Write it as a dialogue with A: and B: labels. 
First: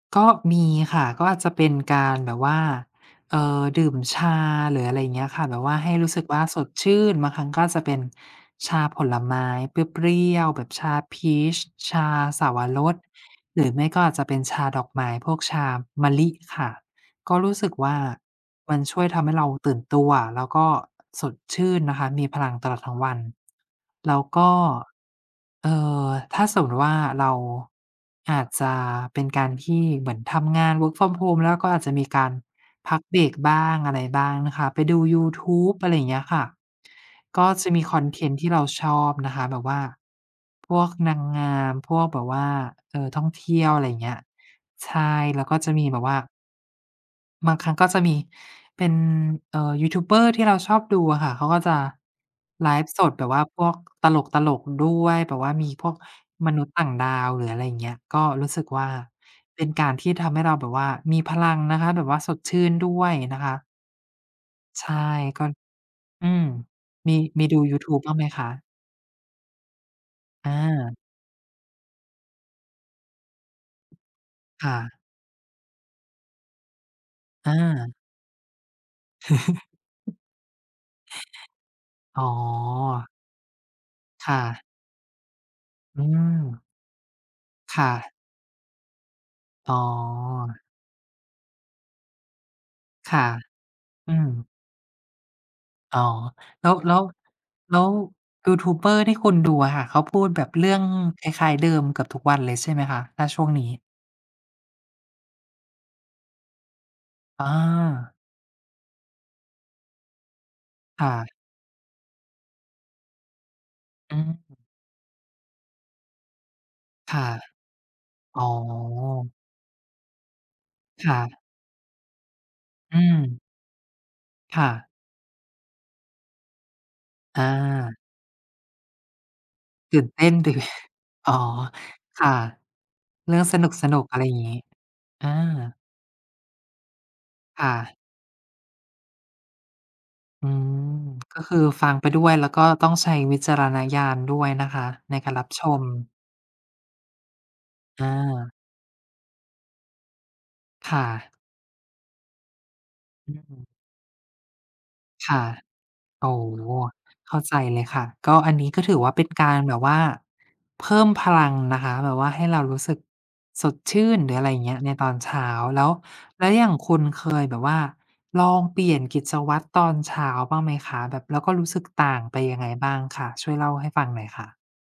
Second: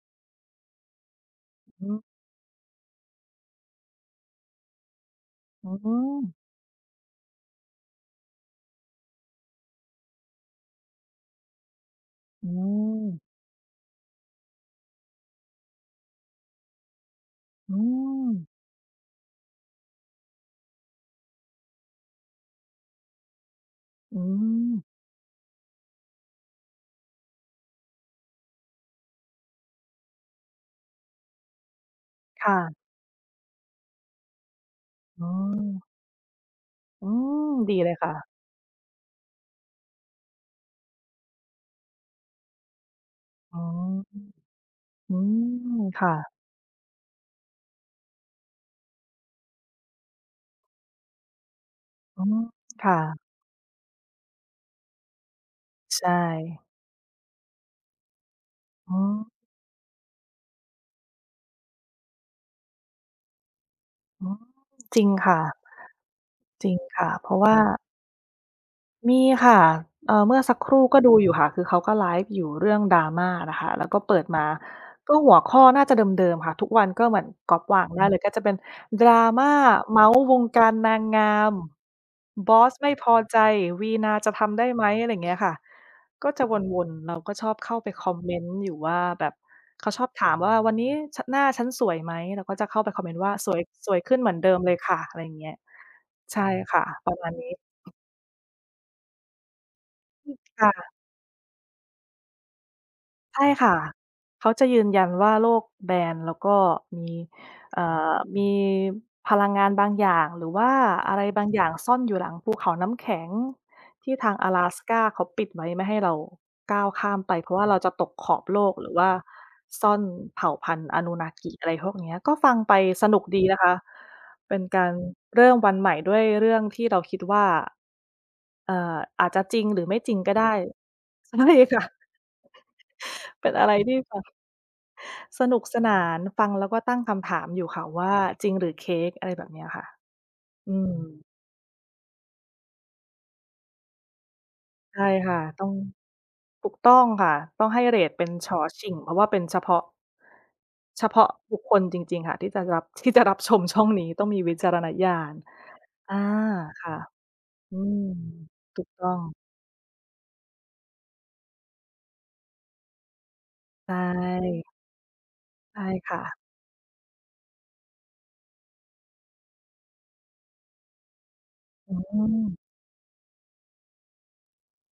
A: ก็มีค่ะ ก็อาจจะเป็น
B: อื
A: ก
B: ม
A: าร แบบว่า เอ่อ ดื่มชา หรืออะไรอย่างเงี้ยค่ะ แบบ
B: อื
A: ว่าให้รู้สึก
B: ม
A: ว่าสดชื่น บางครั้งก็อาจจะเป็น ชาผลไม้เปรี้ยว ๆ แบบชาพีช ชาเส
B: อ
A: า
B: ื
A: วรส
B: ม
A: หรือไม่ก็อาจจะเป็นชาดอกไม้ พวกชามะลิค่ะ ก็รู้สึ
B: อ
A: ก
B: ื
A: ว่า
B: ม
A: มันช่วยทำให้เราตื่นตัวแล้วก็ สดชื่นนะคะ มีพลังตลอดทั้งวัน แล
B: อ
A: ้
B: ื
A: วก็
B: ม
A: เอ่อ ถ้าสมมุติว่า เราอาจจะเป็นการที่เหมือนทำงาน Work from Home แล้วเราก็อาจจะมีการ
B: ค่ะ
A: พักเบรก บ้างอะไรบ้างนะคะ ไปดูย
B: อื
A: ูทูบ
B: ม
A: อะไรอย่างเงี้ยค่ะ
B: อื
A: ก
B: ม
A: ็จะ
B: ดี
A: มี
B: เล
A: ค
B: ย
A: อ
B: ค
A: น
B: ่
A: เท
B: ะ
A: นต์ที่เราชอบนะคะ แบบว่า พวกนางงาม พวกแบบว่า เอ่อ ท่องเท
B: อ๋
A: ี
B: อ
A: ่ยว อะไรอย่างเงี้ย ใช
B: อื
A: ่ แล้วก็จะ
B: ม
A: มีแบ
B: ค
A: บ
B: ่
A: ว่า
B: ะ
A: บางครั้งก็จะมีเป็น เอ่อ ยูทูบเบอร์ที่เราชอบดูอะค่ะเขาก็จะ
B: อ๋อ
A: ไล
B: ค
A: ฟ์
B: ่
A: ส
B: ะ
A: ดแบบว่าพวก ตลก ๆ ด้วย แบบว่ามีพวก
B: ใช
A: มน
B: ่
A: ุษย์ต่างดาว หรืออะไรอย่างเงี้ย ก็รู้สึกว่า
B: อ๋อ
A: เป็นการที่ทำให้เราแบบว่ามีพลังนะคะ แบบว่าสดชื่นด้วยนะคะ
B: อ๋อ
A: ใช่
B: จริงค่
A: ก็
B: ะ
A: อืม
B: จริงค่ะ
A: มี
B: เพราะ
A: มี
B: ว่า
A: ดูยูทูบบ้างไหมคะ?
B: มีค่ะ เอ่อ เมื่อ
A: อ
B: สักครู่
A: า
B: ก็ดู อยู่ค่ะ คือเขาก็ไลฟ์อยู่เรื่อง Drama น่ะค่ะ เราก็เปิดมา
A: ค่ะ
B: ก็หัวข้อน่าจะเดิม ๆ ค่ะ ทุกวันก็เหมือน
A: อ
B: ก๊อปวาง
A: า
B: ได้เลย ก็จะเป็น "Drama เมาท์ วงการนางงาม
A: อ๋
B: บอสไม่พ
A: อ
B: อใจ วีณาจ
A: ค
B: ะ
A: ่
B: ทำไ
A: ะ
B: ด้ไหม?" อะไรอย่างเงี้ยค่ะ
A: อื
B: ก็จะ
A: ม
B: วน ๆ เราก็ชอบเข้า
A: ค
B: ไ
A: ่
B: ปคอ
A: ะ
B: มเมนต์ อยู่ว่า แบบ
A: อ๋อ
B: เขาชอบถามว่า "วันนี้ ฉ หน้าฉันสวยไหม?" เราก็จะเข้าไปคอมเม
A: ค
B: นต
A: ่
B: ์ว
A: ะ
B: ่า "สวย สวยข
A: อื
B: ึ้นเหมือนเ
A: ม
B: ดิมเลยค่ะ" อะไรอย่างเงี้ย
A: อ๋อ
B: ใช่
A: แล้
B: ค
A: ว
B: ่ะ
A: แล้ว
B: ประมาณนี้
A: แล้วยูทูบเบอร์ที่คุณ ดูอะค่ะ เขาพู
B: อ
A: ด
B: ืม
A: แบบ
B: ค
A: เร
B: ่
A: ื่อง
B: ะ
A: คล้าย ๆ เดิมเกือบทุกวันเลย ใช่ไหมคะ? ถ้า
B: ใช
A: ช่
B: ่
A: วงนี
B: ค่ะ
A: ้
B: เขาจะยืนยันว่าโลกแบน แล้วก็ มี
A: อ
B: เอ่
A: า
B: อ มีพลังงานบางอย่าง หรือว่า
A: ค่
B: อะไร
A: ะ
B: บางอย่างซ่อนอยู่หลัง ภูเขาน้ำแข็ง ที
A: อ
B: ่
A: ืม
B: ทางอะ
A: ฮ
B: แลสกาเขาปิดไว้ไม่ให้เราก้าวข้า
A: ค
B: ม
A: ่ะ
B: ไป เพราะว่าเราจะตกข
A: อ
B: อ
A: ๋
B: บโลก หรือว่า
A: อ
B: ซ่อนเผ่าพันธุ์
A: ค่ะ
B: Anunnaki อะไรพวกเนี้ย ก็ฟังไป
A: อื
B: สนุก ด
A: ม
B: ีนะคะ เป็
A: ค
B: น
A: ่
B: กา
A: ะ
B: รเริ่มวันใหม่ด้วยเรื่องที่เราคิดว่
A: อ
B: า
A: า
B: เอ่อ อาจจะจริงหรือไม
A: ต
B: ่
A: ื่น
B: จริ
A: เ
B: ง
A: ต
B: ก
A: ้
B: ็
A: น
B: ได
A: ดี
B: ้ค่
A: อ๋
B: ะ
A: อ
B: ใช่ค่ะ
A: ค่ะ เรื่อ
B: เ
A: ง
B: ป็น
A: ส
B: อะ
A: น
B: ไร ที่
A: ุก
B: แ
A: ๆ
B: บ
A: อะไร
B: บ
A: อย่างงี้ อ
B: สนุก
A: า
B: สนาน ฟังแล้วก็ตั้งคำถามอ
A: ค
B: ยู
A: ่
B: ่ค่ะ
A: ะ
B: ว่า "จริงหรือเค้ก?" อะไร แบบเนี้ยค่ะ
A: อื
B: อ
A: ม
B: ืม
A: ก็คือฟังไปด้วย แล้วก็ต้องใช้วิจารณญาณ ด้วยนะคะ
B: ใช่
A: ในก
B: ค
A: าร
B: ่ะ
A: รับ
B: ต
A: ช
B: ้อง
A: ม
B: ถูกต้องค่ะ ต้องให้เร
A: อ
B: ตเป็น ฉ.
A: า
B: ฉิ่ง เพราะว่าเป็นเฉพาะ
A: ค่
B: เฉพาะ
A: ะ
B: บุคคลจริง ๆ ค่ะที่จะรับ ที่จะ
A: อ
B: ร
A: ื
B: ับช
A: อ
B: มช่องนี้ ต้องมีวิจารณญา
A: ค
B: ณ
A: ่ะ
B: อา
A: โอ้
B: ค่ะ
A: เข้าใจ
B: อ
A: เ
B: ื
A: ลยค
B: ม
A: ่ะ ก็อันนี้
B: ถ
A: ก็
B: ูก
A: ถือ
B: ต
A: ว
B: ้
A: ่
B: อ
A: าเป็น
B: ง
A: การแบบว่าเพิ่มพลังนะคะ แบบว่าให้เรารู้สึกสด
B: ใช
A: ชื่น หรืออะไรอย่างเ
B: ่
A: งี้ย ในตอนเช้า
B: ใช
A: แล
B: ่
A: ้ว
B: ค่ะ
A: แล้วอย่างคุณ เคยแบบว่าลองเปลี่ยนกิจวัตรตอนเช้าบ้างไหมคะ? แบบ แล้วก็รู้สึก
B: อื
A: ต่างไป
B: ม
A: ยังไงบ้างคะ? ช่วยเล่าให้ฟังหน่อยค่ะ